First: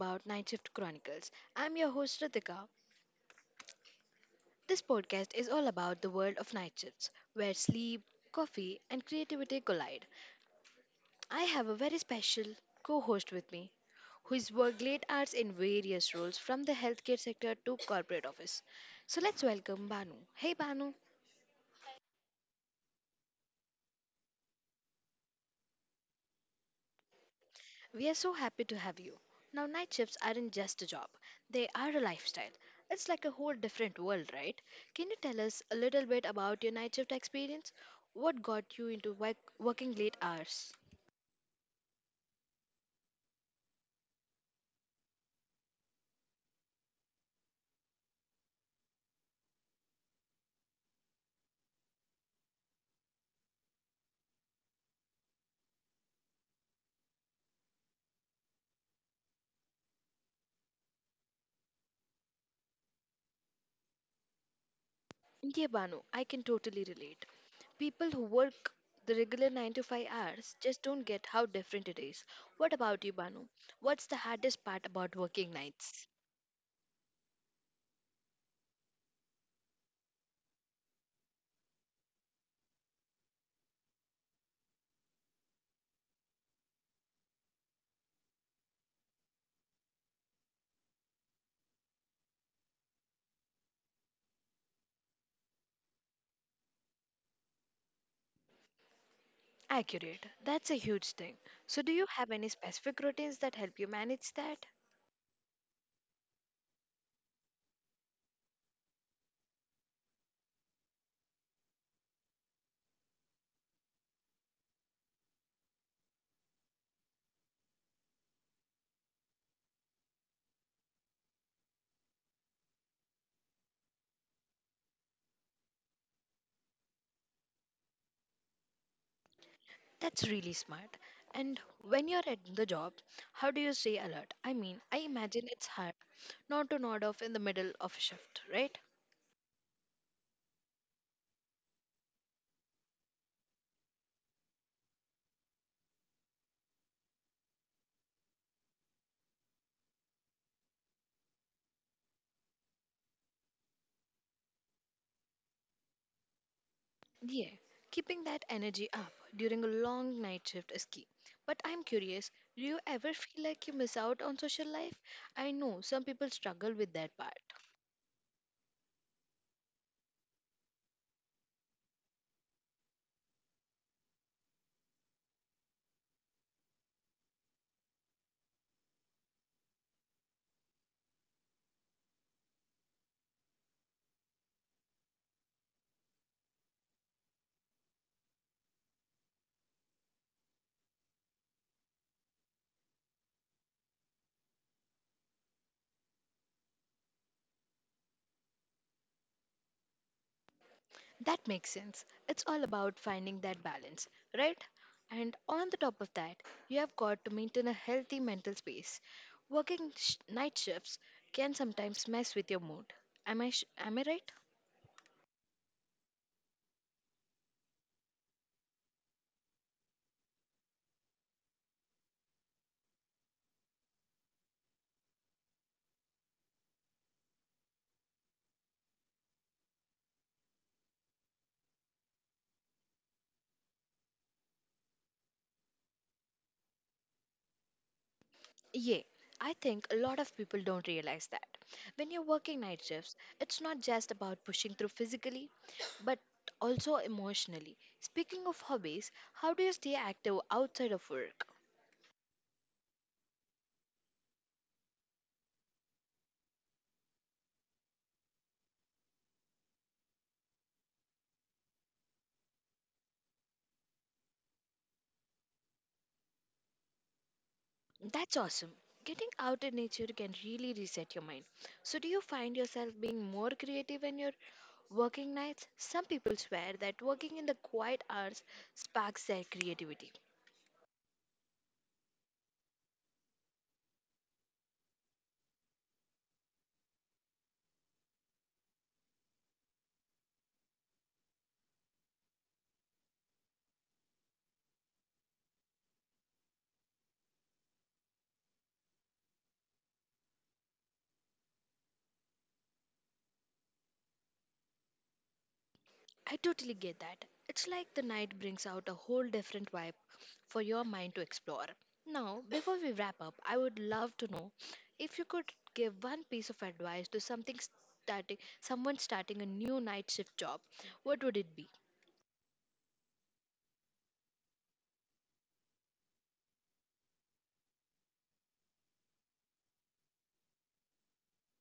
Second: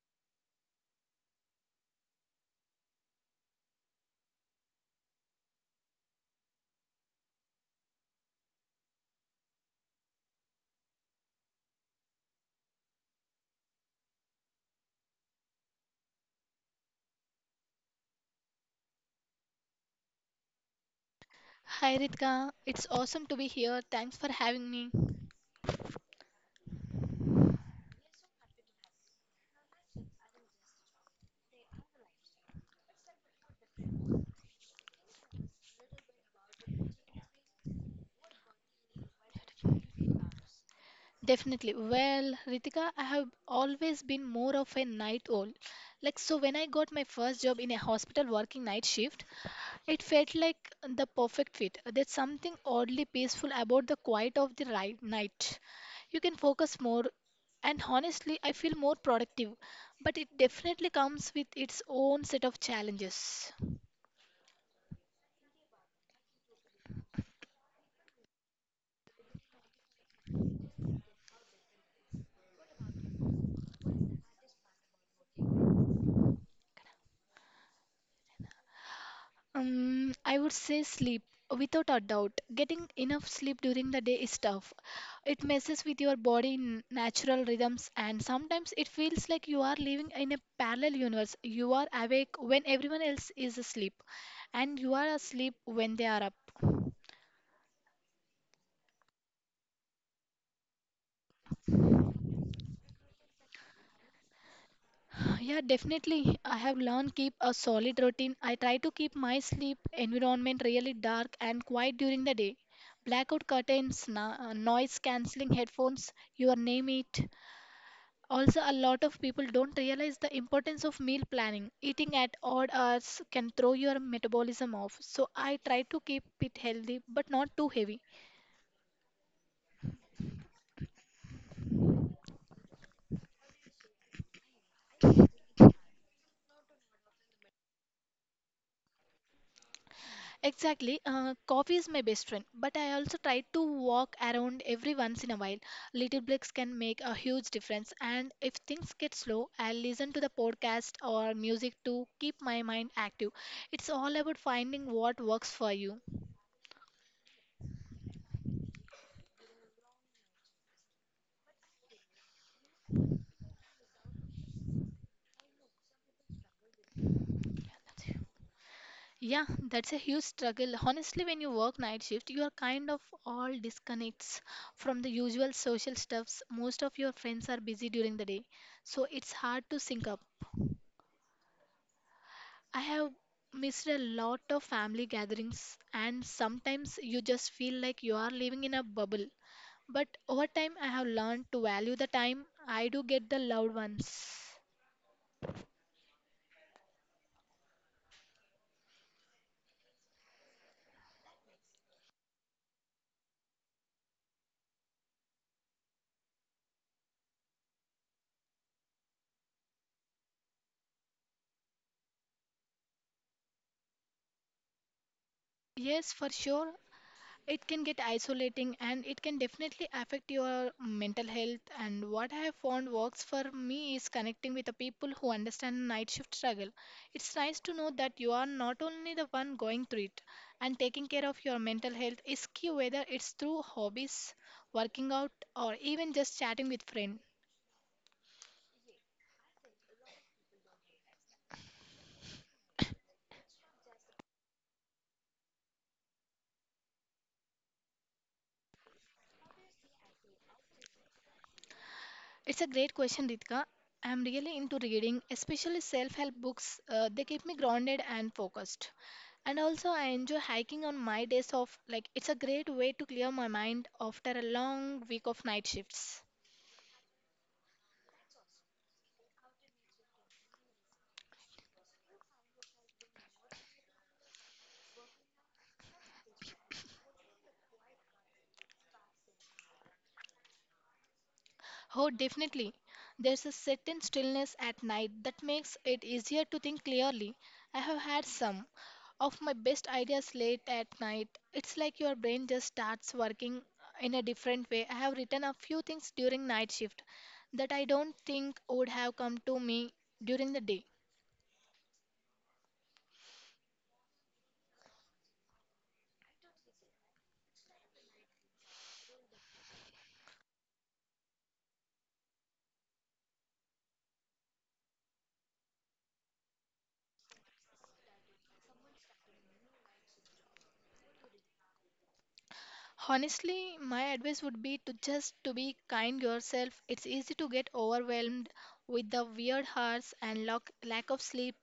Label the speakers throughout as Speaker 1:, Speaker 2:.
Speaker 1: about Night Shift Chronicles. I'm your host Ritika. This podcast is all about the world of night shifts, where sleep, coffee, and creativity collide. I have a very special co-host with me who has worked late hours in various roles from the healthcare sector to corporate office. So let's welcome Banu. Hey Banu.
Speaker 2: Hi Ritika, it's awesome to be here. Thanks for having me.
Speaker 1: We are so happy to have you. Now, night shifts aren't just a job, they are a lifestyle. It's like a whole different world, right? Can you tell us a little bit about your night shift experience? What got you into working late hours?
Speaker 2: Definitely. Well, Ritika, I have always been more of a night owl. Like, so when I got my first job in a hospital working night shift, it felt like the perfect fit. There's something oddly peaceful about the quiet of the right night. You can focus more, and honestly, I feel more productive. But it definitely comes with its own set of challenges.
Speaker 1: Yeah, Banu, I can totally relate. People who work the regular 9 to 5 hours just don't get how different it is. What about you, Banu? What's the hardest part about working nights?
Speaker 2: I would say sleep. Without a doubt, getting enough sleep during the day is tough. It messes with your body natural rhythms, and sometimes it feels like you are living in a parallel universe. You are awake when everyone else is asleep, and you are asleep when they are up.
Speaker 1: Accurate. That's a huge thing. So, do you have any specific routines that help you manage that?
Speaker 2: Yeah, definitely. I have learned keep a solid routine. I try to keep my sleep environment really dark and quiet during the day. Blackout curtains, noise cancelling headphones, your name it. Also, a lot of people don't realize the importance of meal planning. Eating at odd hours can throw your metabolism off. So, I try to keep it healthy but not too heavy.
Speaker 1: That's really smart. And when you're at the job, how do you stay alert? I mean, I imagine it's hard not to nod off in the middle of a shift, right?
Speaker 2: Exactly, coffee is my best friend, but I also try to walk around every once in a while. Little breaks can make a huge difference. And if things get slow, I'll listen to the podcast or music to keep my mind active. It's all about finding what works for you.
Speaker 1: Yeah, keeping that energy up during a long night shift is key. But I'm curious, do you ever feel like you miss out on social life? I know some people struggle with that part.
Speaker 2: Yeah, that's a huge struggle. Honestly, when you work night shift, you are kind of all disconnects from the usual social stuffs. Most of your friends are busy during the day, so it's hard to sync up. I have missed a lot of family gatherings, and sometimes you just feel like you are living in a bubble. But over time, I have learned to value the time I do get the loved ones.
Speaker 1: That makes sense. It's all about finding that balance, right? And on the top of that, you have got to maintain a healthy mental space. Working night shifts can sometimes mess with your mood. Am I right?
Speaker 2: Yes, for sure. It can get isolating, and it can definitely affect your mental health. And what I have found works for me is connecting with the people who understand night shift struggle. It's nice to know that you are not only the one going through it, and taking care of your mental health is key, whether it's through hobbies, working out, or even just chatting with friends.
Speaker 1: Yeah, I think a lot of people don't realize that. When you're working night shifts, it's not just about pushing through physically, but also emotionally. Speaking of hobbies, how do you stay active outside of work?
Speaker 2: It's a great question, Ritika. I'm really into reading, especially self help books. They keep me grounded and focused. And also, I enjoy hiking on my days off. Like, it's a great way to clear my mind after a long week of night shifts.
Speaker 1: That's awesome. Getting out in nature can really reset your mind. So, do you find yourself being more creative in your working nights? Some people swear that working in the quiet hours sparks their creativity.
Speaker 2: Oh, definitely. There's a certain stillness at night that makes it easier to think clearly. I have had some of my best ideas late at night. It's like your brain just starts working in a different way. I have written a few things during night shift that I don't think would have come to me during the day.
Speaker 1: I totally get that. It's like the night brings out a whole different vibe for your mind to explore. Now, before we wrap up, I would love to know if you could give one piece of advice to something starting someone starting a new night shift job, what would it be?
Speaker 2: Honestly, my advice would be to just to be kind yourself. It's easy to get overwhelmed with the weird hours and lack of sleep,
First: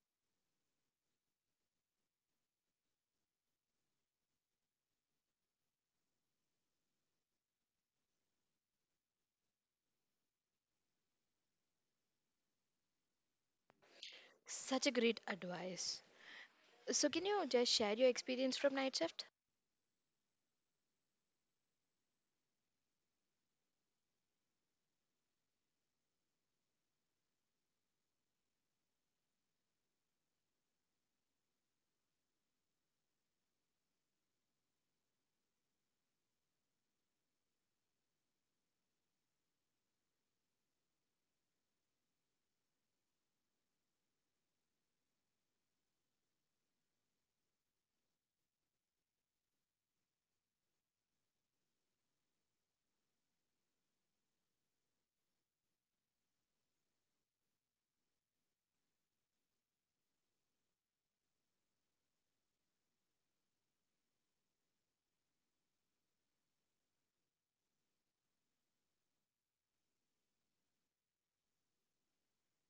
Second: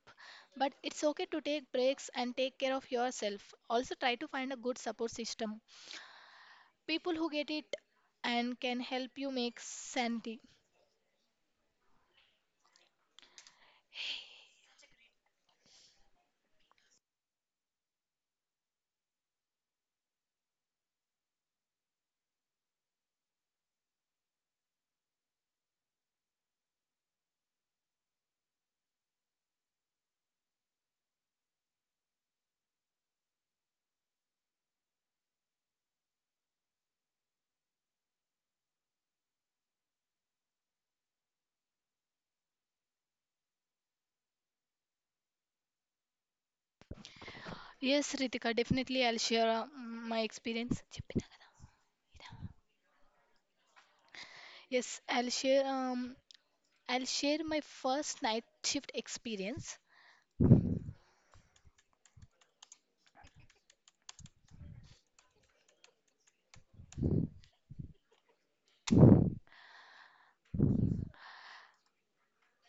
Speaker 2: but it's okay to take breaks and take care of yourself. Also try to find a good support system. People who get it and can help you make sanity.
Speaker 1: Such a great advice. So, can you just share your experience from night shift?
Speaker 2: Yes, Ritika, definitely I'll share my experience. Yes, I'll share um I'll share my first night shift experience.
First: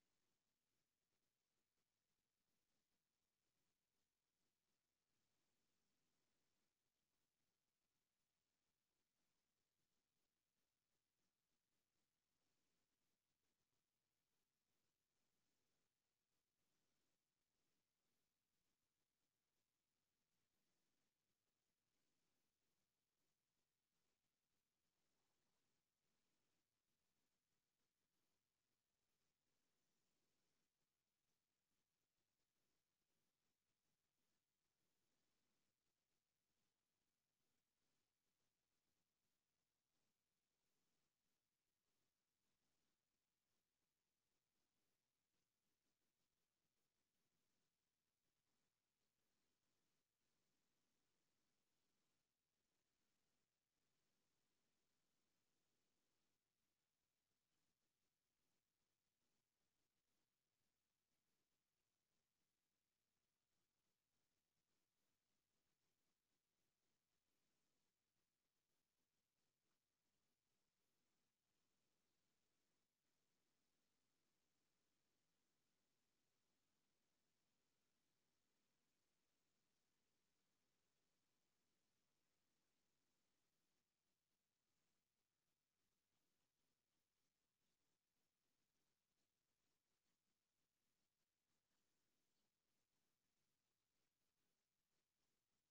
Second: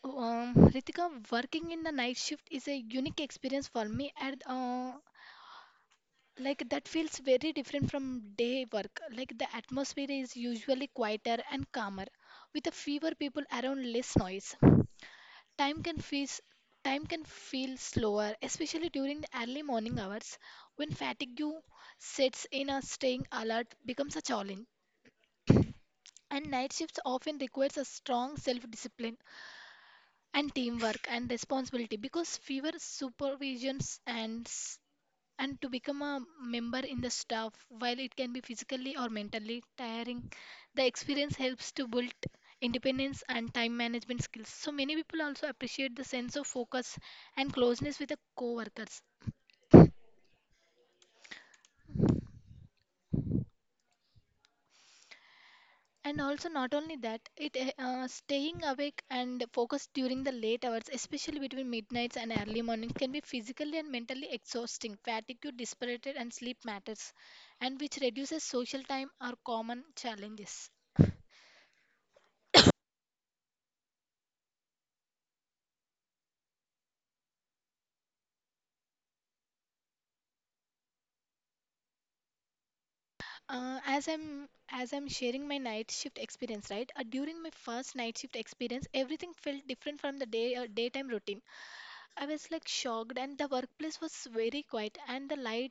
Speaker 2: Ritika, working in the night shift is a unique experience for me, and like that feels very different from day work. Like the atmosphere is usually quieter and calmer, with a fewer people around, less noise. Time can feel Time can feel slower, especially during the early morning hours when fatigue sets in. A staying alert becomes a challenge, and night shifts often requires a strong self-discipline and teamwork and responsibility because fewer supervisions and s- and to become a member in the staff, while it can be physically or mentally tiring, the experience helps to build independence and time management skills. So many people also appreciate the sense of focus and closeness with the co-workers. And also, not only that, it staying awake and focused during the late hours, especially between midnights and early mornings, can be physically and mentally exhausting. Fatigue, dispirited, and sleep matters, and which reduces social time are common challenges. As I'm sharing my night shift experience, right? During my first night shift experience, everything felt different from the daytime routine. I was like shocked, and the workplace was very quiet, and the light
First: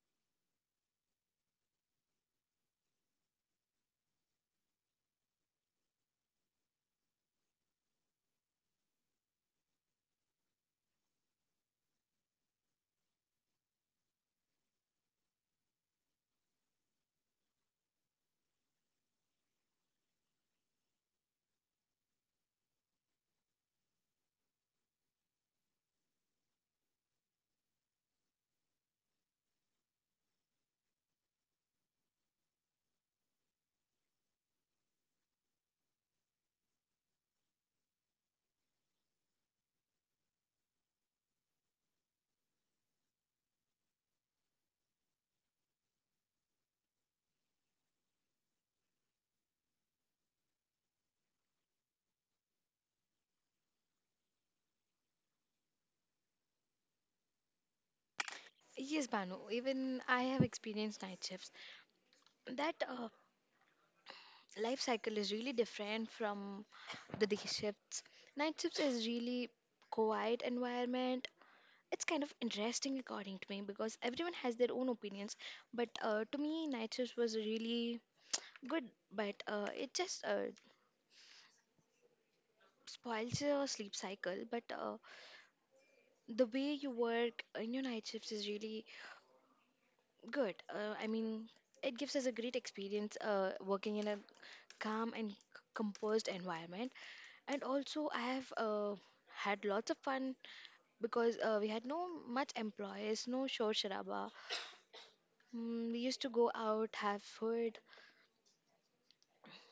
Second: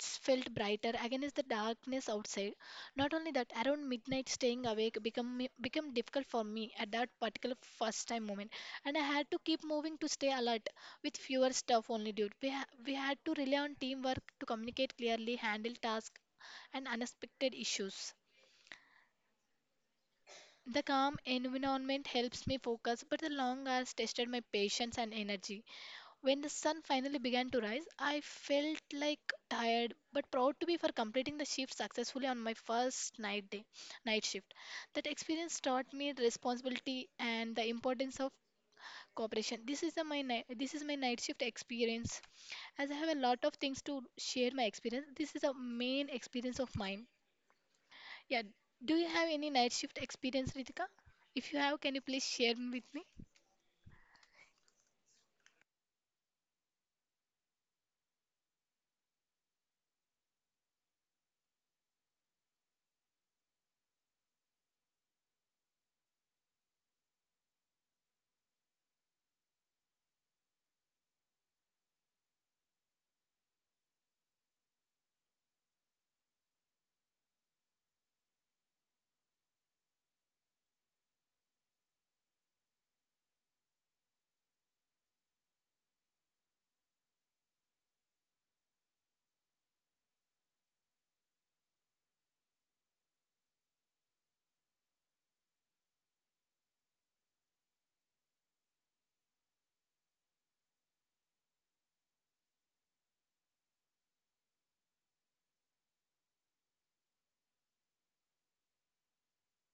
Speaker 2: nights felt brighter against the darkness outside. Not only that, around midnight, staying awake became difficult for me at that particular first time moment, and I had to keep moving to stay alert with fewer stuff only. Dude, we had to rely on teamwork to communicate clearly, handle tasks, and unexpected issues. The calm environment helps me focus, but the long hours tested my patience and energy. When the sun finally began to rise, I felt like tired but proud to be for completing the shift successfully on my first night day, night shift. That experience taught me responsibility and the importance of cooperation. This is my night shift experience. As I have a lot of things to share my experience, this is the main experience of mine. Yeah, do you have any night shift experience, Ritika? If you have, can you please share with me?
Speaker 1: Yes, Banu, even I have experienced night shifts. That life cycle is really different from the day shifts. Night shifts is really quiet environment. It's kind of interesting according to me because everyone has their own opinions. But to me, night shifts was really good, but it just spoils your sleep cycle. But the way you work in your night shifts is really good. I mean, it gives us a great experience working in a calm and composed environment. And also, I have had lots of fun because we had no much employees, no shor sharaba. We used to go out, have food.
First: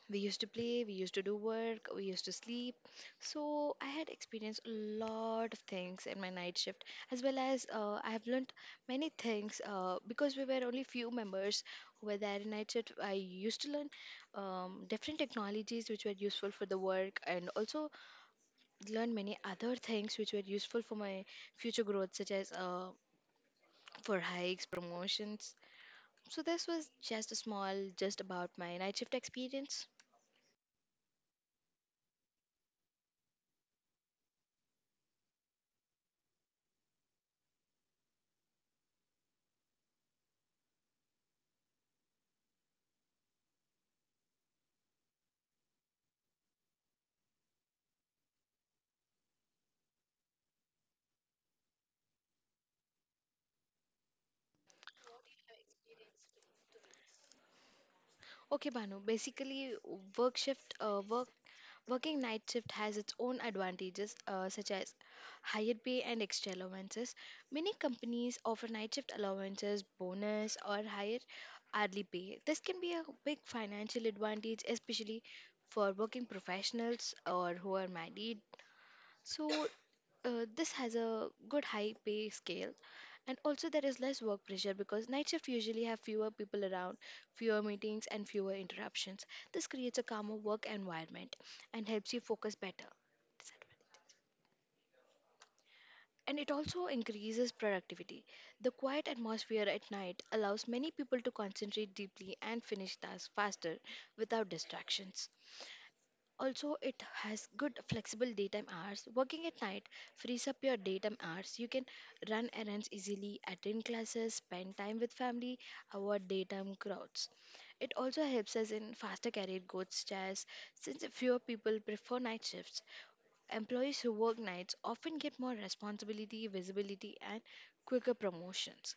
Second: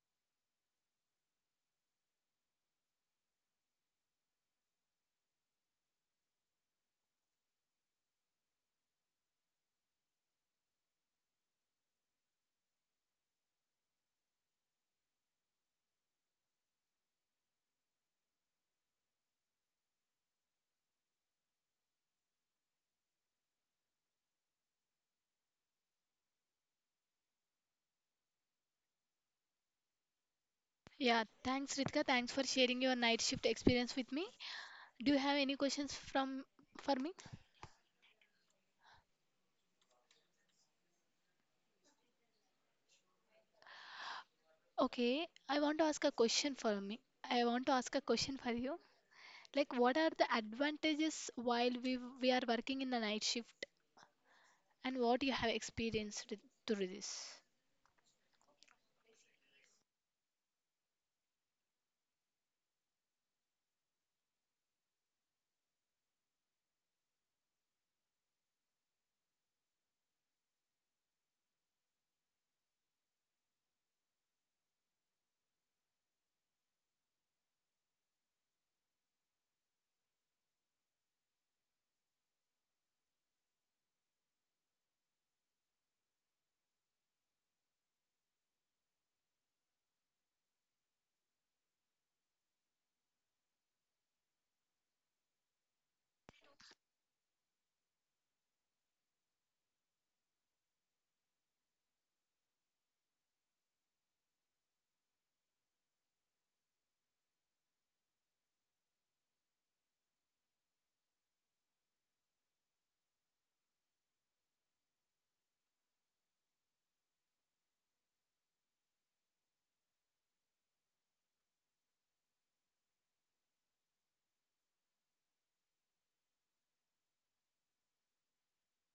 Speaker 1: We used to play, we used to do work, we used to sleep. So I had experienced a lot of things in my night shift, as well as I have learned many things because we were only few members who were there in night shift. I used to learn different technologies which were useful for the work, and also learn many other things which were useful for my future growth, such as for hikes, promotions. So this was just a small, just about my night shift experience.
Speaker 2: Yeah, thanks, Ritika. Thanks for sharing your night shift experience with me. Do you have any questions from for me? Okay, I want to ask a question for me. I want to ask a question for you. Like, what are the advantages while we are working in the night shift, and what you have experienced through this?
Speaker 1: Okay, Banu. Basically, work shift, uh, work working night shift has its own advantages, such as higher pay and extra allowances. Many companies offer night shift allowances, bonus, or higher hourly pay. This can be a big financial advantage, especially for working professionals or who are married. So, this has a good high pay scale. And also there is less work pressure because night shift usually have fewer people around, fewer meetings and fewer interruptions. This creates a calmer work environment and helps you focus better. And it also increases productivity. The quiet atmosphere at night allows many people to concentrate deeply and finish tasks faster without distractions. Also, it has good flexible daytime hours. Working at night frees up your daytime hours. You can run errands easily, attend classes, spend time with family, avoid daytime crowds. It also helps us in faster career growth chairs since fewer people prefer night shifts. Employees who work nights often get more responsibility, visibility, and quicker promotions.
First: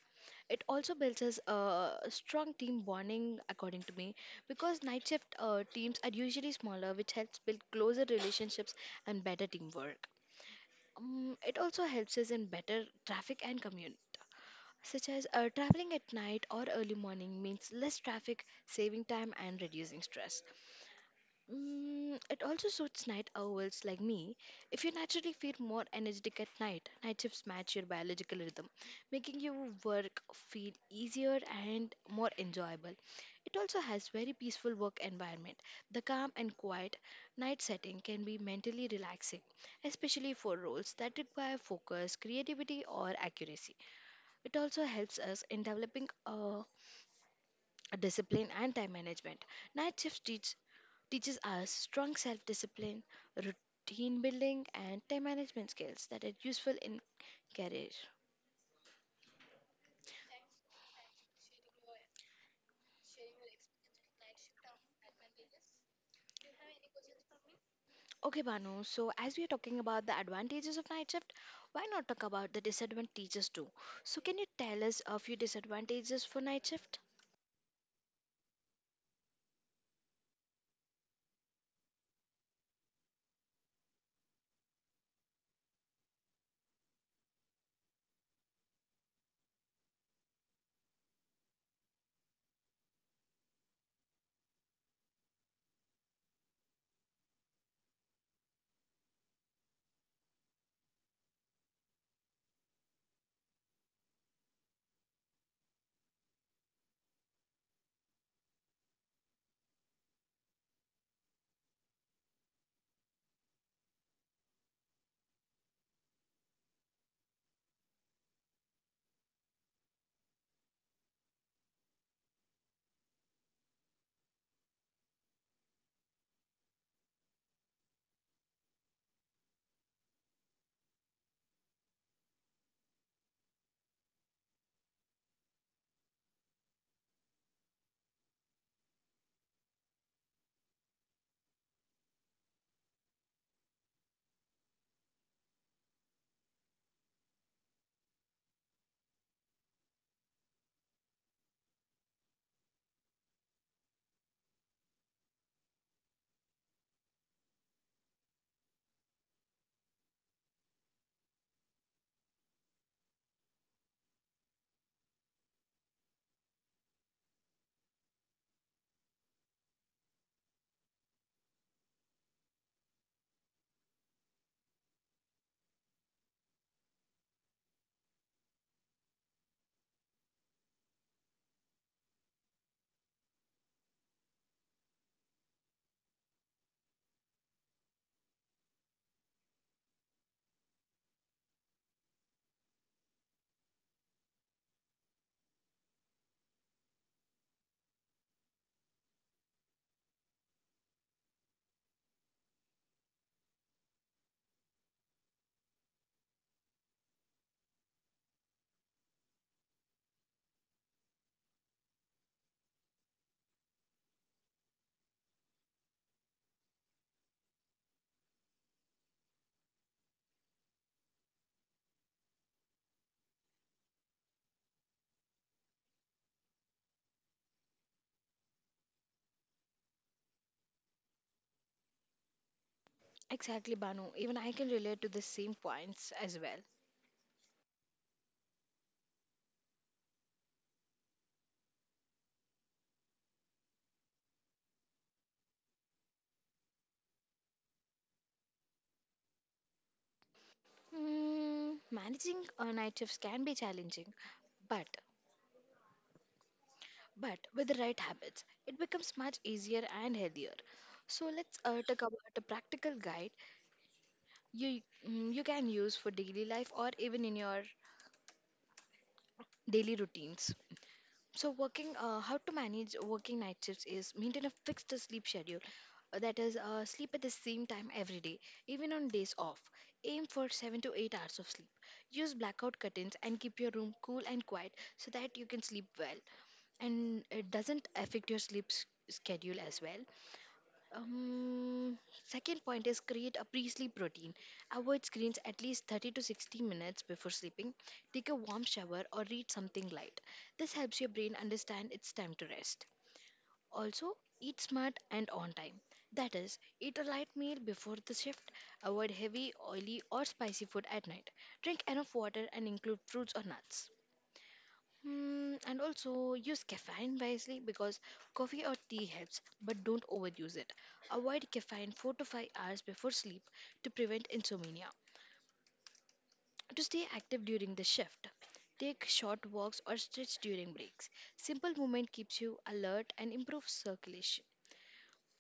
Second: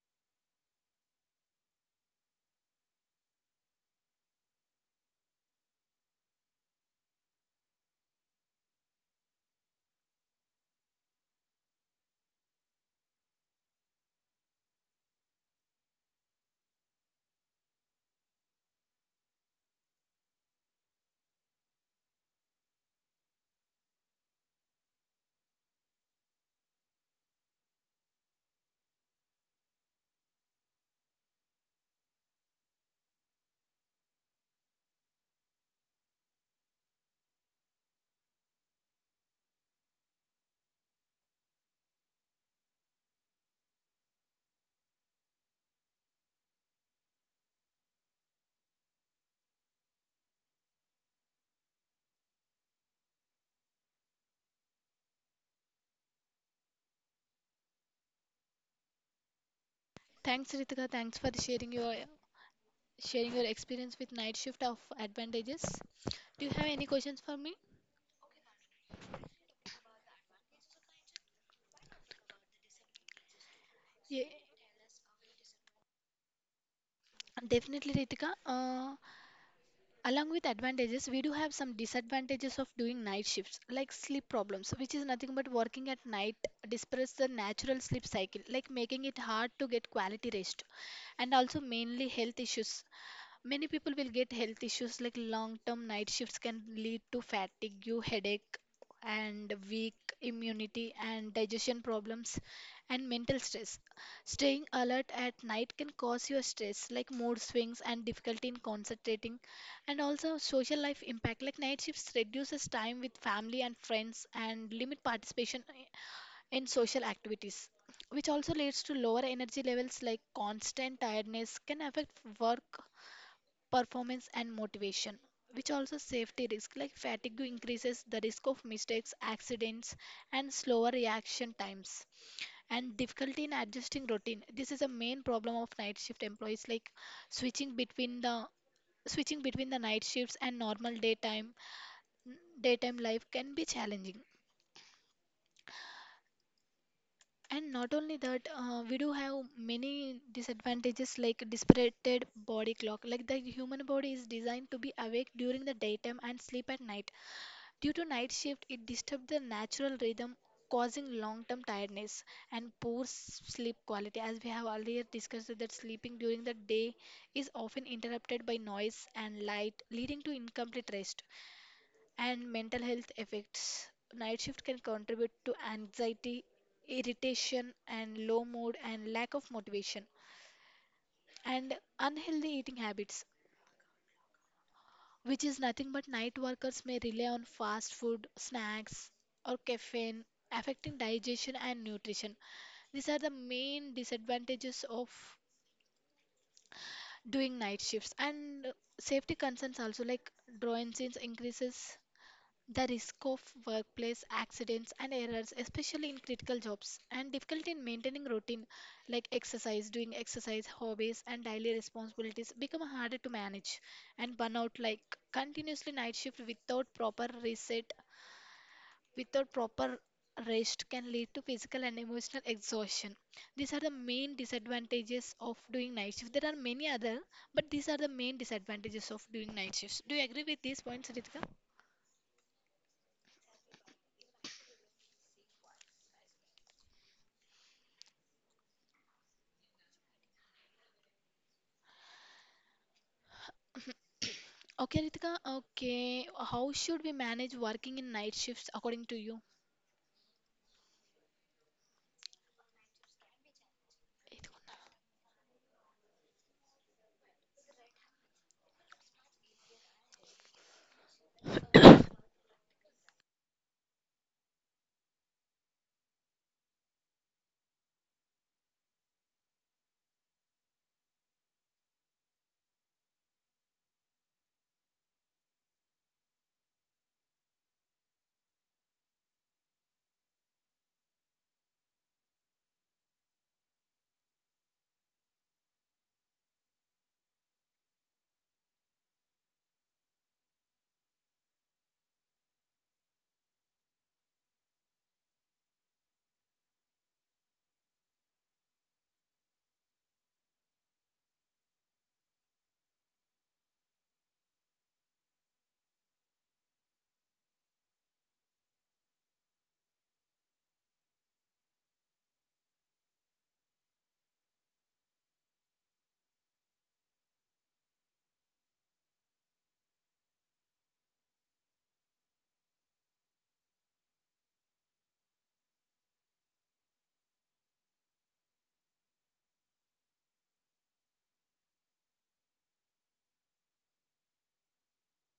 Speaker 1: It also builds us a strong team bonding, according to me, because night shift teams are usually smaller, which helps build closer relationships and better teamwork. It also helps us in better traffic and commute, such as traveling at night or early morning means less traffic, saving time, and reducing stress. It also suits night owls like me. If you naturally feel more energetic at night, night shifts match your biological rhythm, making your work feel easier and more enjoyable. It also has very peaceful work environment. The calm and quiet night setting can be mentally relaxing, especially for roles that require focus, creativity, or accuracy. It also helps us in developing a discipline and time management. Night shifts teach Teaches us strong self discipline, routine building, and time management skills that are useful in career.
Speaker 2: Thanks, Ritika. Thanks for sharing your experience with night shift of advantages. Do you have any questions for me?
Speaker 1: Okay, Banu, so as we are talking about the advantages of night shift, why not talk about the disadvantages too? So,
Speaker 2: Yeah,
Speaker 1: can you tell us a few disadvantages for night shift?
Speaker 2: definitely, Ritika. Along with advantages, we do have some disadvantages of doing night shifts, like sleep problems, which is nothing but working at night disrupts the natural sleep cycle, like making it hard to get quality rest. And also mainly health issues. Many people will get health issues like long term night shifts can lead to fatigue, headache, and weak immunity, and digestion problems, and mental stress. Staying alert at night can cause your stress, like mood swings and difficulty in concentrating, and also social life impact. Like night shifts reduces time with family and friends and limit participation in social activities, which also leads to lower energy levels, like constant tiredness can affect work performance and motivation, which also safety risk, like fatigue increases the risk of mistakes, accidents, and slower reaction times, and difficulty in adjusting routine. This is a main problem of night shift employees, like switching between the switching between the night shifts and normal daytime life can be challenging. And not only that, we do have many disadvantages like dispirited body clock, like the human body is designed to be awake during the daytime and sleep at night. Due to night shift, it disturbs the natural rhythm, causing long-term tiredness and poor sleep quality. As we have earlier discussed, that sleeping during the day is often interrupted by noise and light, leading to incomplete rest and mental health effects. Night shift can contribute to anxiety, irritation, and low mood and lack of motivation. And unhealthy eating habits, which is nothing but night workers may rely on fast food, snacks, or caffeine, affecting digestion and nutrition. These are the main disadvantages of doing night shifts. And safety concerns also, like drone increases the risk of workplace accidents and errors, especially in critical jobs, and difficulty in maintaining routine like exercise, doing exercise, hobbies, and daily responsibilities become harder to manage. And burnout, like continuously night shift without proper rest, can lead to physical and emotional exhaustion. These are the main disadvantages of doing night shift. There are many other, but these are the main disadvantages of doing night shifts. Do you agree with these points, Ritika?
Speaker 1: Exactly, Banu. Even I can relate to the same points as well.
Speaker 2: Okay, Ritika. Okay, how should we manage working in night shifts according to you?
Speaker 1: Hmm, managing a night shift can be challenging, but with the right habits, it becomes much easier and healthier. So let's talk about a practical guide you you can use for daily life or even in your daily routines. So working, how to manage working night shifts is maintain a fixed sleep schedule. That is, sleep at the same time every day, even on days off. Aim for 7 to 8 hours of sleep. Use blackout curtains and keep your room cool and quiet so that you can sleep well and it doesn't affect your schedule as well. Um, second point is create a pre-sleep routine. Avoid screens at least 30 to 60 minutes before sleeping. Take a warm shower or read something light. This helps your brain understand it's time to rest. Also, eat smart and on time. That is, eat a light meal before the shift. Avoid heavy, oily, or spicy food at night. Drink enough water and include fruits or nuts. And also use caffeine wisely because coffee or tea helps, but don't overuse it. Avoid caffeine 4 to 5 hours before sleep to prevent insomnia. To stay active during the shift, take short walks or stretch during breaks. Simple movement keeps you alert and improves circulation.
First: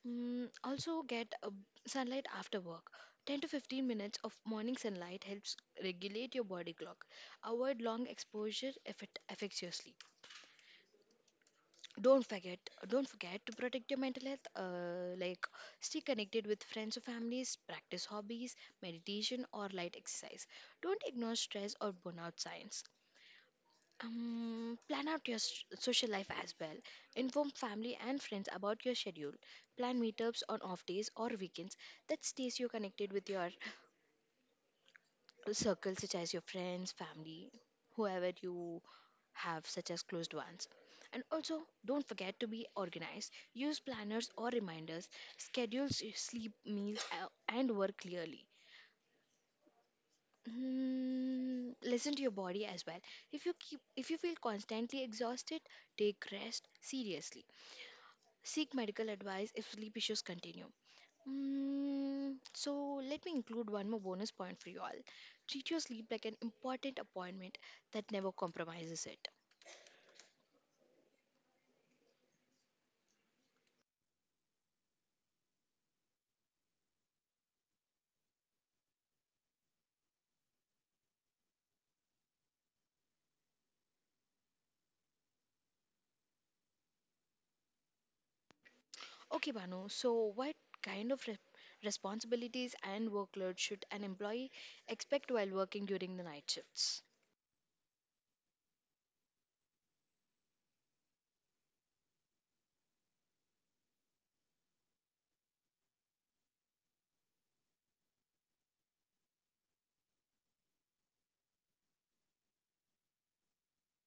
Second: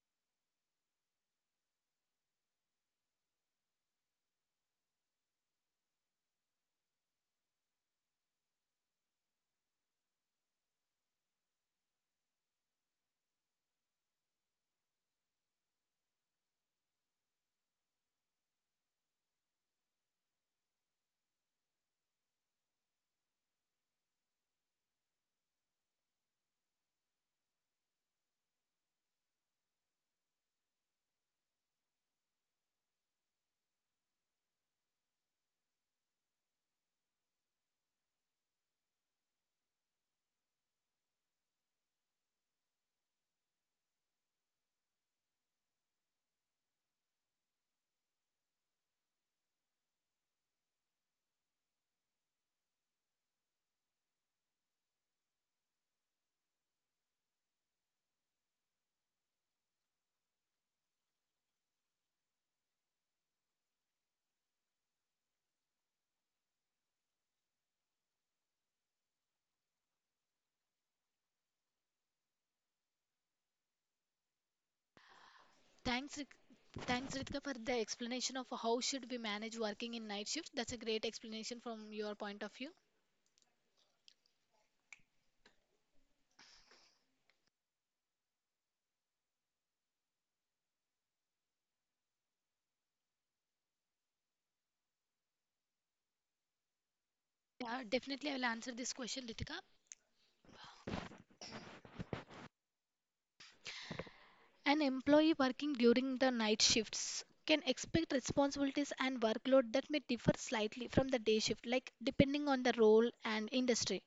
Speaker 1: Also, get sunlight after work. 10 to 15 minutes of morning sunlight helps regulate your body clock. Avoid long exposure if it affects your sleep. don't forget don't forget to protect your mental health like stay connected with friends or families, practice hobbies, meditation or light exercise. Don't ignore stress or burnout signs. Plan out your social life as well. Inform family and friends about your schedule. Plan meetups on off days or weekends. That stays you connected with your circle such as your friends, family, whoever you have such as closed ones. And also, don't forget to be organized. Use planners or reminders. Schedule sleep, meals and work clearly. Listen to your body as well. If you feel constantly exhausted, take rest seriously. Seek medical advice if sleep issues continue. So let me include one more bonus point for you all. Treat your sleep like an important appointment that never compromises it.
Speaker 2: Thanks, Rit- Thanks Ritika for the explanation of how should we manage working in night shifts. That's a great explanation from your point of view.
Speaker 1: Okay, Banu, so what kind of responsibilities and workload should an employee expect while working during the night shifts?
Speaker 2: Yeah, definitely I will answer this question, Ritika. An employee working during the night shifts can expect responsibilities and workload that may differ slightly from the day shift, like depending on the role and industry.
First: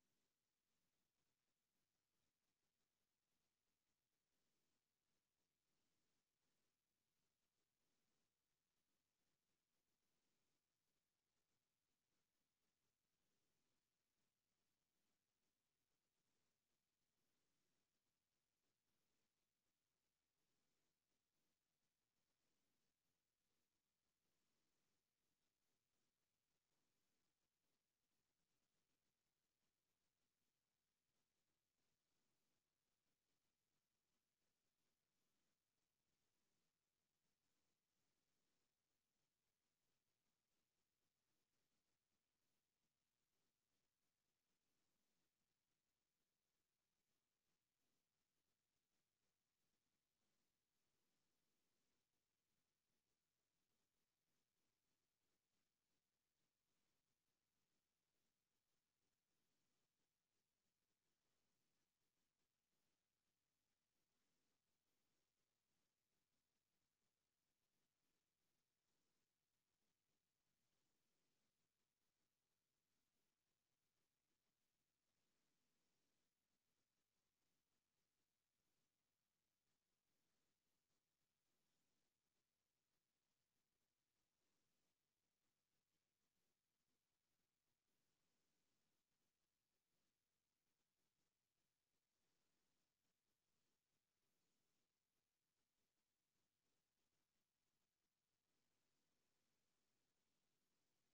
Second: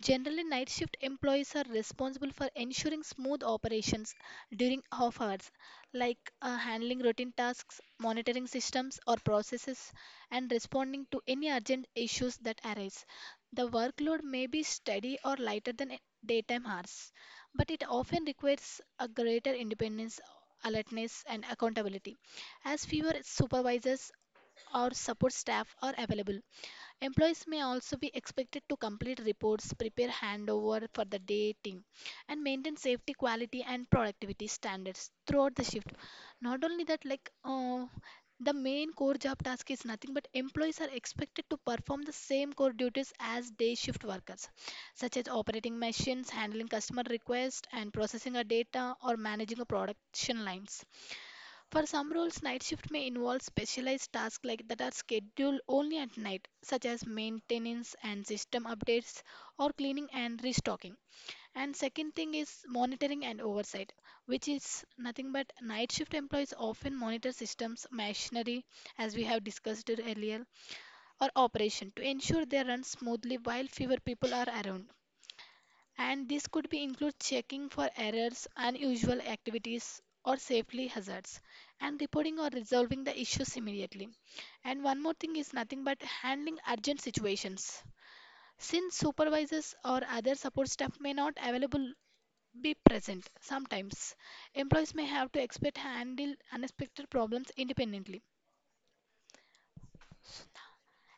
Speaker 2: Generally, night shift employees are responsible for ensuring smooth operations during off hours, like handling routine tasks, monitoring systems or processes, and responding to any urgent issues that arise. The workload may be steady or lighter than daytime hours, but it often requires a greater independence, alertness, and accountability, as fewer supervisors or support staff are available. Employees may also be expected to complete reports, prepare handover for the day team, and maintain safety, quality, and productivity standards throughout the shift. Not only that, the main core job task is nothing but employees are expected to perform the same core duties as day shift workers, such as operating machines, handling customer requests, and processing a data or managing a production lines. For some roles, night shift may involve specialized tasks like that are scheduled only at night, such as maintenance and system updates or cleaning and restocking. And second thing is monitoring and oversight, which is nothing but night shift employees often monitor systems, machinery, as we have discussed it earlier, or operation to ensure they run smoothly while fewer people are around, and this could be include checking for errors, unusual activities or safely hazards and reporting or resolving the issues immediately. And one more thing is nothing but handling urgent situations. Since supervisors or other support staff may not available be present sometimes, employees may have to expect handle unexpected problems independently.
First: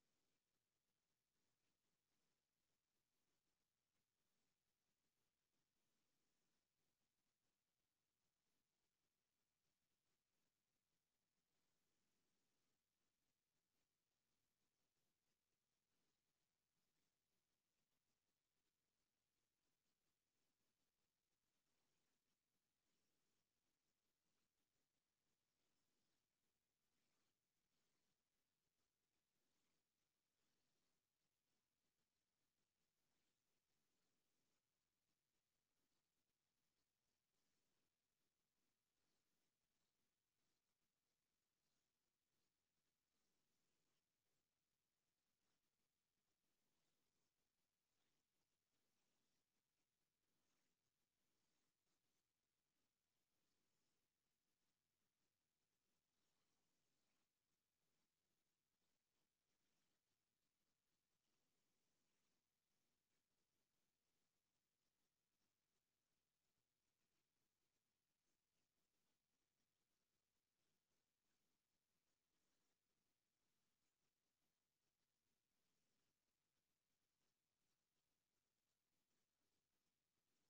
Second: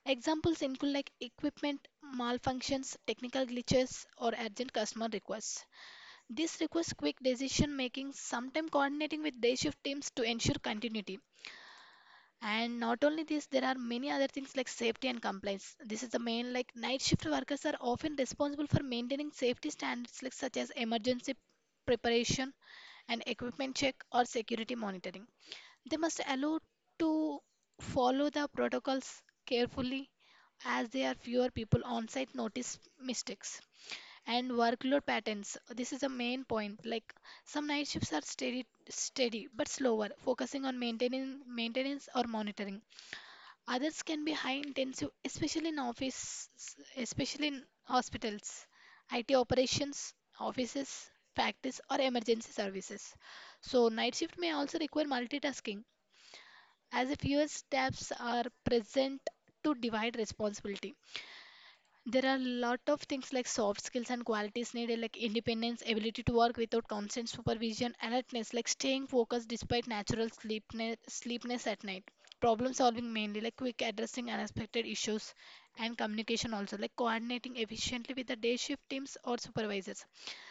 Speaker 2: Examples include like equipment malfunctions, technical glitches or urgent customer requests. This requires quick decision making, sometimes coordinating with day shift teams to ensure continuity. And not only this, there are many other things like safety and compliance. This is the main, like night shift workers are often responsible for maintaining safety standards like such as emergency preparation and equipment check or security monitoring. They must allow to follow the protocols carefully as there are fewer people on site notice mistakes and workload patterns. This is a main point, like some night shifts are steady but slower, focusing on maintaining maintenance or monitoring. Others can be high intensive, especially in office, especially in hospitals, it operations, offices, factories or emergency services. So night shift may also require multitasking as if fewer steps are present to divide responsibility. There are a lot of things like soft skills and qualities needed, like independence, ability to work without constant supervision, alertness like staying focused despite natural sleepness at night, problem solving mainly like quick addressing unexpected issues, and communication also like coordinating efficiently with the day shift teams or supervisors.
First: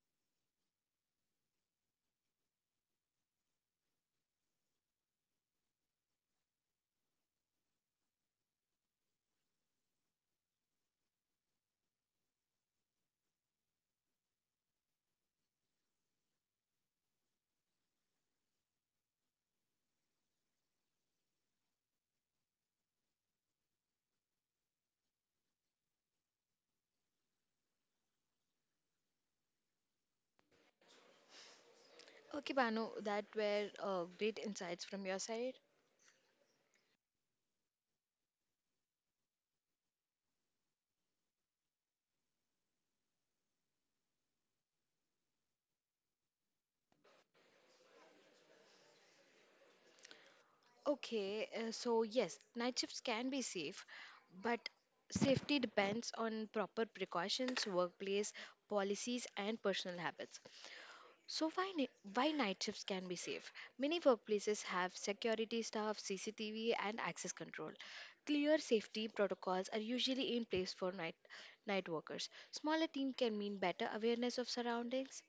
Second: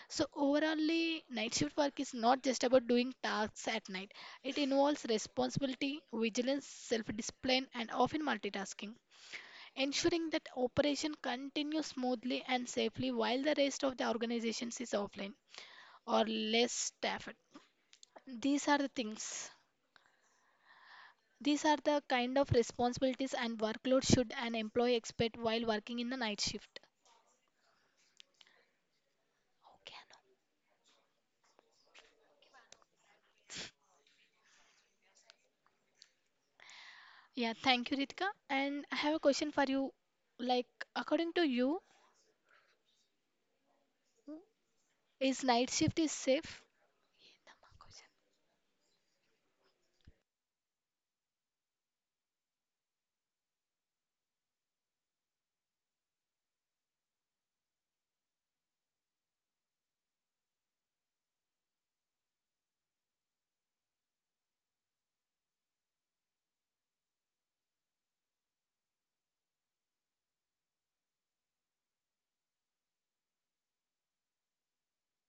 Speaker 2: So overallly night shift work is not just about doing tasks at night, it involves responsibility, vigilance, self discipline and often multitasking, ensuring that operation continues smoothly and safely while the rest of the organization is offline or less staffed. These are the things. These are the kind of responsibilities and workload should an employee expect while working in the night shift. Okay,
Speaker 1: Okay, Banu, that were great insights from your side.
Speaker 2: Anu. Yeah, thank you, Ritika. And I have a question for you. Like, according to you, is night shift is safe?
Speaker 1: Okay, so yes, night shifts can be safe, but safety depends on proper precautions, workplace policies, and personal habits. So why night shifts can be safe? Many workplaces have security staff, CCTV, and access control. Clear safety protocols are usually in place for night workers. Smaller team can mean better awareness of surroundings.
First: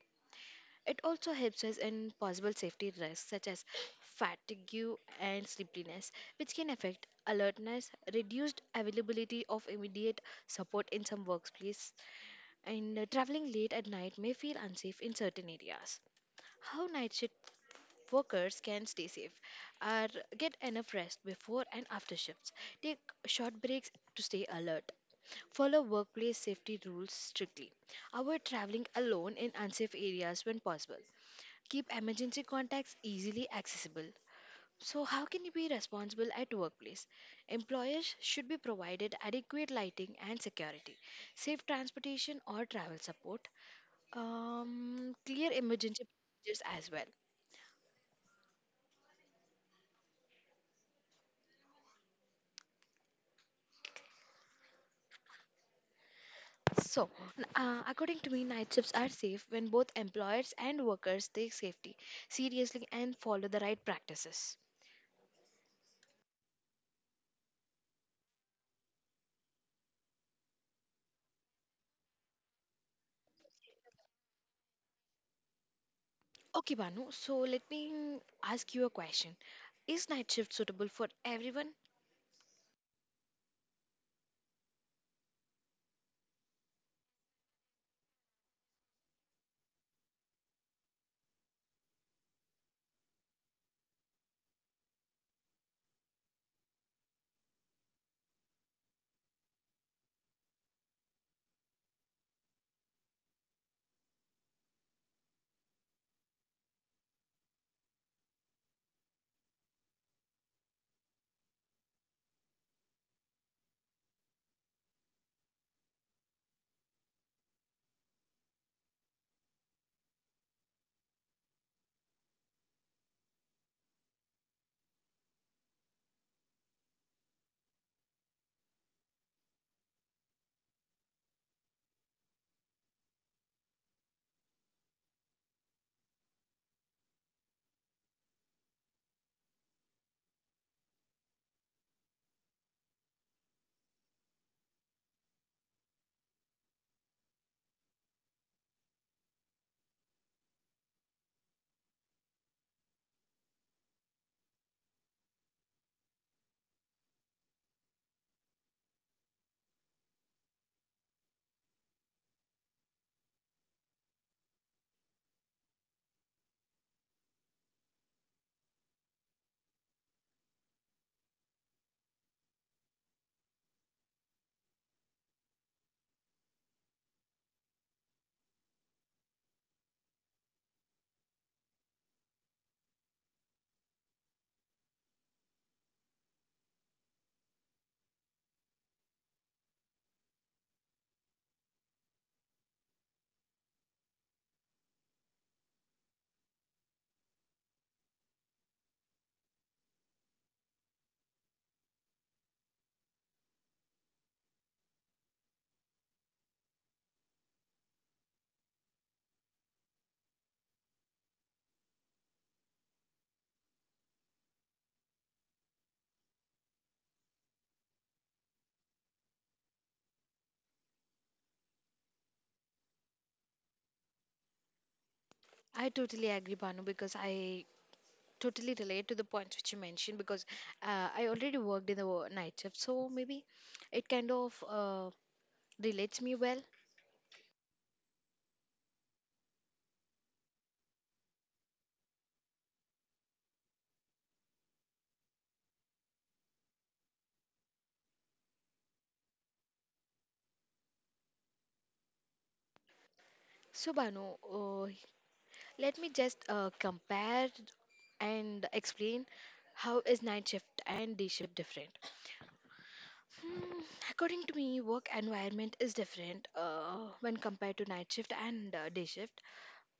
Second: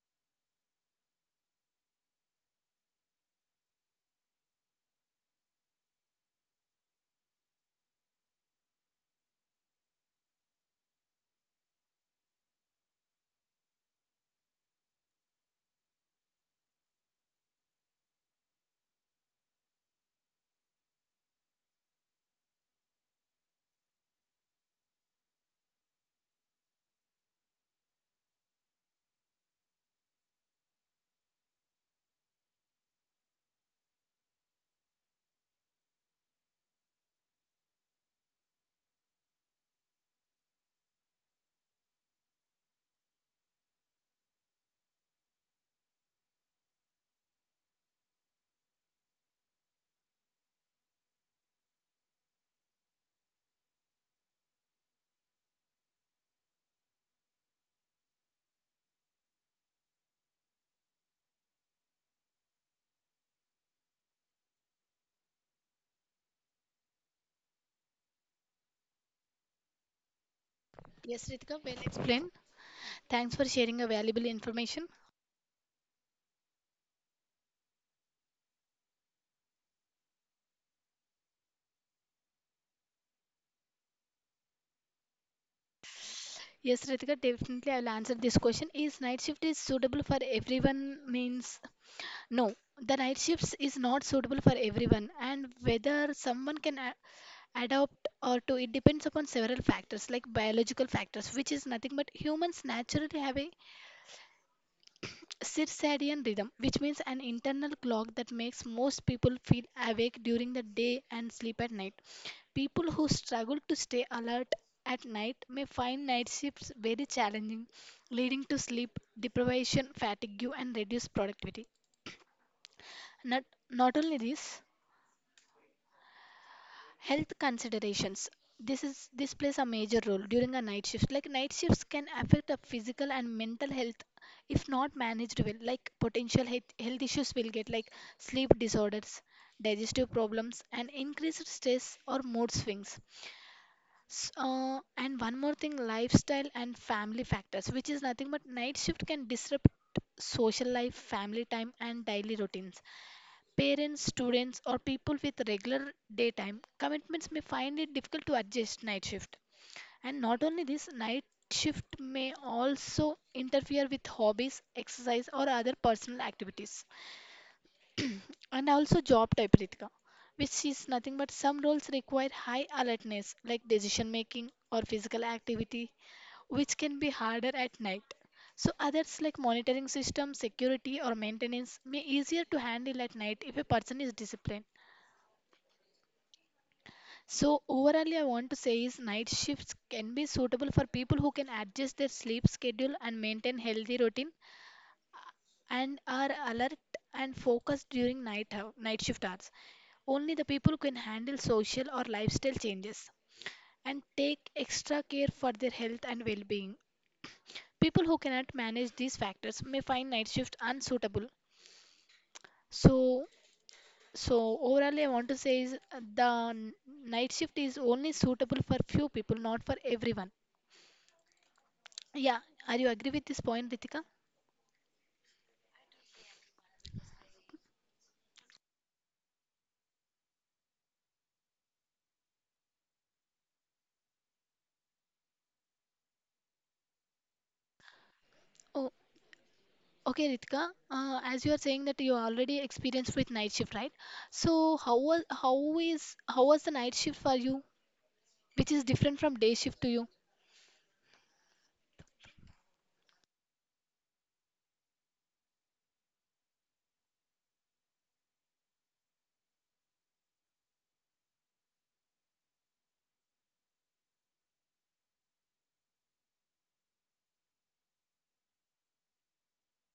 Speaker 1: It also helps us in possible safety risks such as fatigue and sleepiness, which can affect alertness, reduced availability of immediate support in some workplace, and traveling late at night may feel unsafe in certain areas. How night shifts workers can stay safe or get enough rest before and after shifts. Take short breaks to stay alert. Follow workplace safety rules strictly. Avoid traveling alone in unsafe areas when possible. Keep emergency contacts easily accessible. So how can you be responsible at workplace? Employers should be provided adequate lighting and security, safe transportation or travel support, clear emergency procedures as well. So, according to me, night shifts are safe when both employers and workers take safety seriously and follow the right practices.
Speaker 2: Yes, Ritika, well explained. Thanks for sharing a valuable information.
Speaker 1: Okay, Banu, so let me ask you a question. Is night shift suitable for everyone?
Speaker 2: Yes, Ritika, definitely I'll answer this question. Is night shift is suitable for everyone means no. The night shifts is not suitable for everyone, and whether someone can adapt or to it depends upon several factors like biological factors, which is nothing but humans naturally have a circadian rhythm, which means an internal clock that makes most people feel awake during the day and sleep at night. People who struggle to stay alert at night may find night shifts very challenging, leading to sleep deprivation, fatigue, and reduced productivity. Not, not only this, health considerations, this is this plays a major role during a night shift, like night shifts can affect a physical and mental health if not managed well, like potential health issues will get like sleep disorders, digestive problems and increased stress or mood swings. And one more thing, lifestyle and family factors, which is nothing but night shift can disrupt social life, family time and daily routines. Parents, students, or people with regular daytime commitments may find it difficult to adjust night shift. And not only this, night shift may also interfere with hobbies, exercise, or other personal activities. And also, job type, Ritika, which is nothing but some roles require high alertness, like decision making or physical activity, which can be harder at night. So others like monitoring system, security or maintenance may easier to handle at night if a person is disciplined. So overall, I want to say is night shifts can be suitable for people who can adjust their sleep schedule and maintain healthy routine and are alert and focused during night shift hours. Only the people who can handle social or lifestyle changes and take extra care for their health and well-being. People who cannot manage these factors may find night shift unsuitable. So so overall, I want to say is the night shift is only suitable for few people, not for everyone. Yeah, are you agree with this point, Ritika?
Speaker 1: I totally agree, Banu, because I totally relate to the points which you mentioned because I already worked in the night shift, so maybe it kind of relates me well.
Speaker 2: Oh, okay, Ritika. As you are saying that you already experienced with night shift, right? So how was the night shift for you, which is different from day shift to you?
Speaker 1: So, Banu, uh, let me just compare and explain how is night shift and day shift different. Hmm, According to me, work environment is different when compared to night shift and day shift.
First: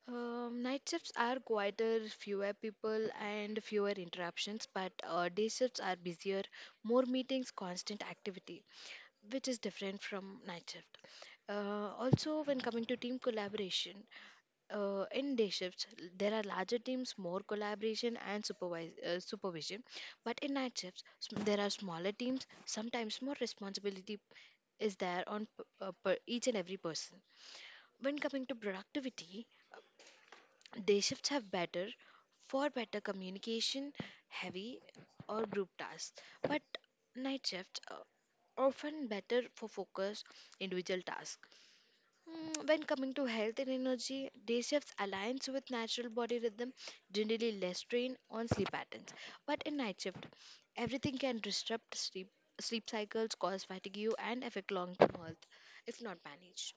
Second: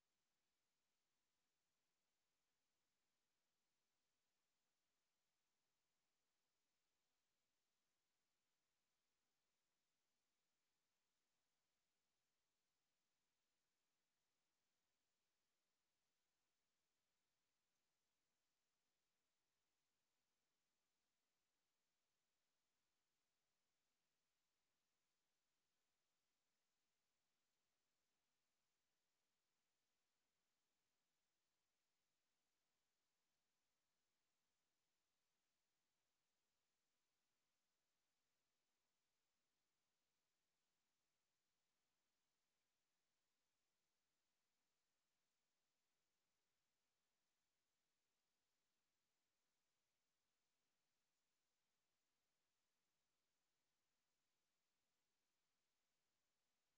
Speaker 1: Night shifts are quieter, fewer people, and fewer interruptions, but day shifts are busier, more meetings, constant activity, which is different from night shift. Also, when coming to team collaboration, in day shifts, there are larger teams, more collaboration and supervision. But in night shifts, there are smaller teams. Sometimes more responsibility is there on per each and every person. When coming to productivity, day shifts have better for better communication, heavy or group tasks. But night shifts are often better for focus individual tasks. When coming to health and energy, day shifts aligns with natural body rhythm, generally less strain on sleep patterns. But in night shift, everything can disrupt sleep, sleep cycles, cause fatigue, and affect long-term health if not managed.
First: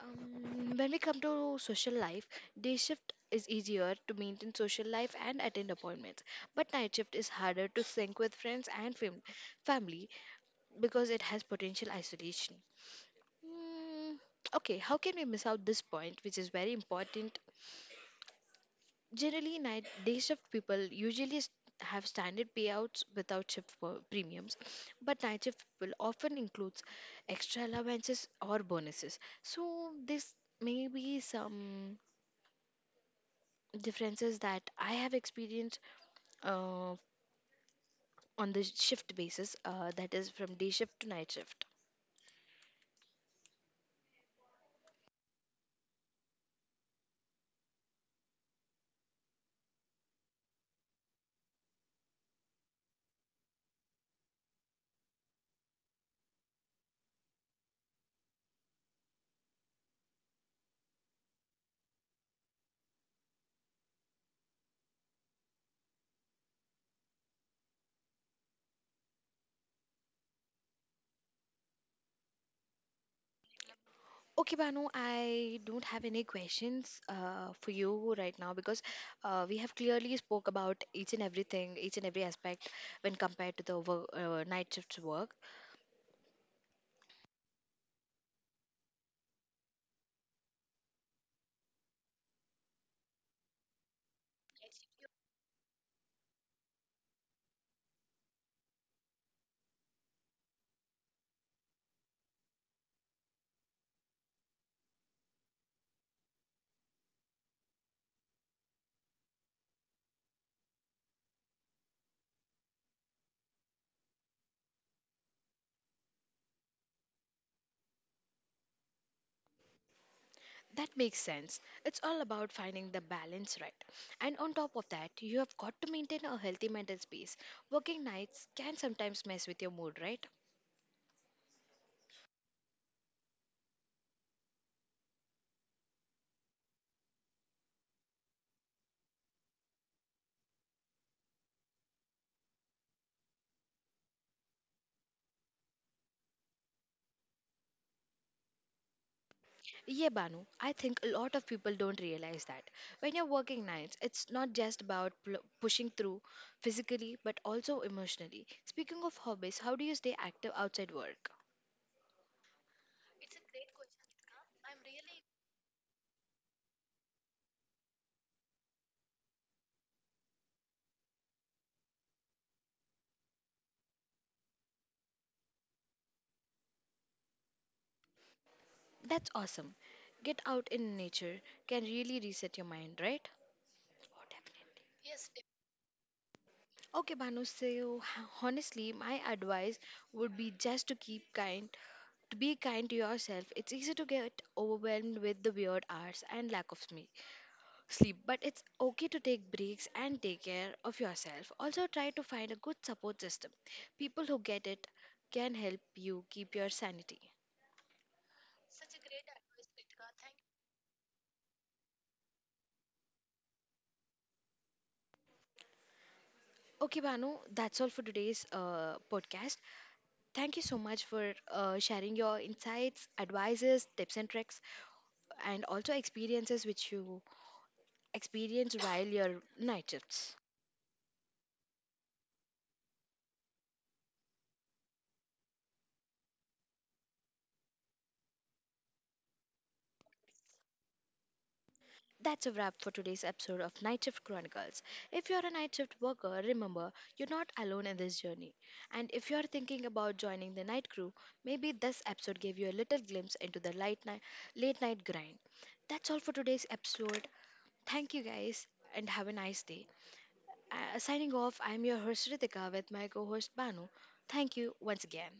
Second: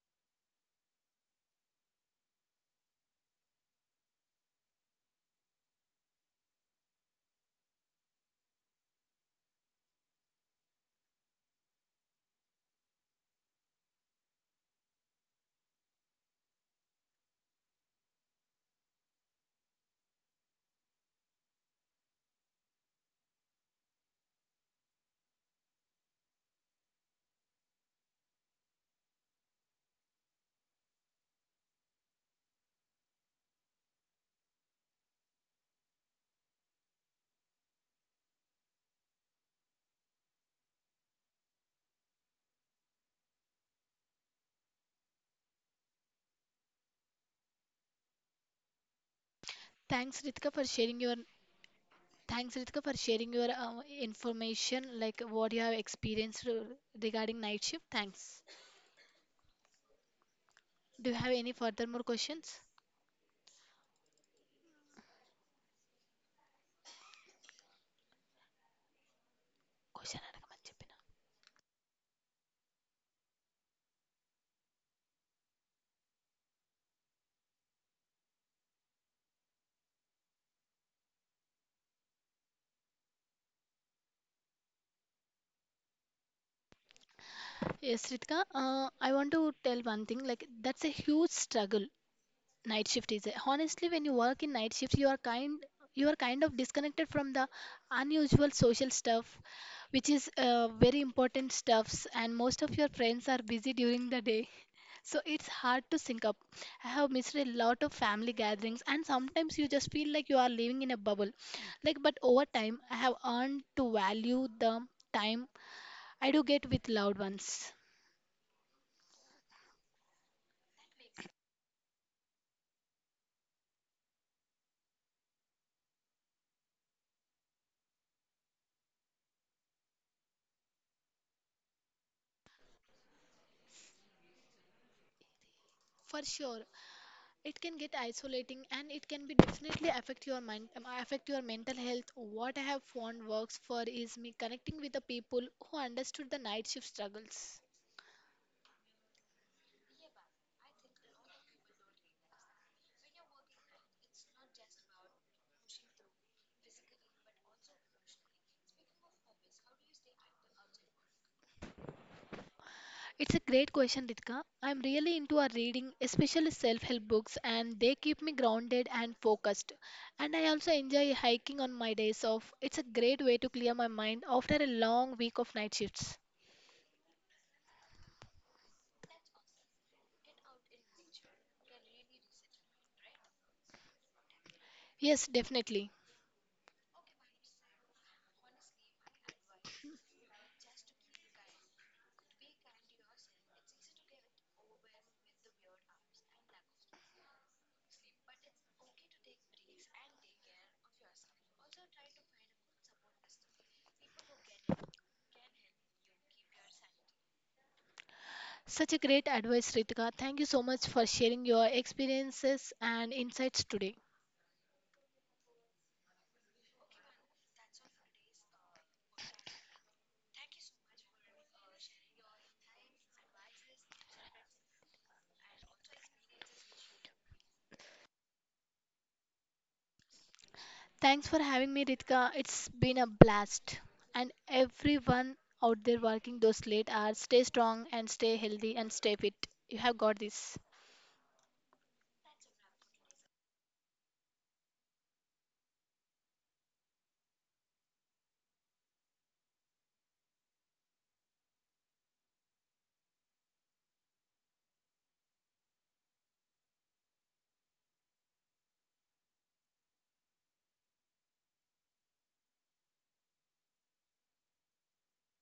Speaker 1: When we come to social life, day shift is easier to maintain social life and attend appointments, but night shift is harder to sync with family because it has potential isolation. Mm, okay, how can we miss out this point, which is very important? Generally, night day shift people usually have standard payouts without premiums, but night shift people often includes extra allowances or bonuses. So this may be some differences that I have experienced uh, on the shift basis, that is from day shift to night shift.
Speaker 2: Thanks, Ritika, for sharing your Thanks, Ritika, for sharing your information, like what you have experienced regarding night shift. Thanks. Do you have any further more questions? Question అడగమని చెప్పిన.
Speaker 1: Okay, Banu, I don't have any questions for you right now because we have clearly spoke about each and everything, each and every aspect when compared to the work, night shift's work.
Speaker 2: Yes, Ritika, I want to tell one thing, like that's a huge struggle night shift is honestly. When you work in night shift, you are kind of disconnected from the unusual social stuff, which is very important stuffs, and most of your friends are busy during the day, so it's hard to sync up. I have missed a lot of family gatherings and sometimes you just feel like you are living in a bubble, like, but over time I have earned to value the time I do get with loved ones.
Speaker 1: That makes sense. It's all about finding the balance, right? And on top of that, you have got to maintain a healthy mental space. Working nights can sometimes mess with your mood, right?
Speaker 2: For sure it can get isolating and it can be definitely affect your mind, affect your mental health. What I have found works for is me connecting with the people who understood the night shift struggles.
Speaker 1: Yeah, Banu, I think a lot of people don't realize that. When you're working nights, it's not just about pushing through physically but also emotionally. Speaking of hobbies, how do you stay active outside work?
Speaker 2: It's a great question, Ritka. I'm really into a reading, especially self-help books, and they keep me grounded and focused, and I also enjoy hiking on my days off. It's a great way to clear my mind after a long week of night shifts.
Speaker 1: That's awesome. Get out in nature can really reset your mind, right? Oh, definitely.
Speaker 2: Yes, definitely.
Speaker 1: Okay, Banu, so honestly, my advice would be just to keep kind, to be kind to yourself. It's easy to get overwhelmed with the weird hours and lack of sleep. Sleep, but it's okay to take breaks and take care of yourself. Also try to find a good support system. People who get it can help you keep your sanity.
Speaker 2: Such a great advice, Ritika. Thank you so much for sharing your experiences and insights today.
Speaker 1: Okay, Banu, that's all for today's podcast. Thank you so much for sharing your insights, advices, tips and tricks, and also experiences which you experience while your night shifts.
Speaker 2: Thanks for having me, Ritika. It's been a blast. And everyone out there working those late hours, stay strong and stay healthy and stay fit. You have got this.
Speaker 1: That's a wrap for today's episode of Night Shift Chronicles. If you're a night shift worker, remember you're not alone in this journey. And if you're thinking about joining the night crew, maybe this episode gave you a little glimpse into the light night, late night grind. That's all for today's episode. Thank you guys and have a nice day. Signing off, I'm your host Ritika with my co host Banu. Thank you once again.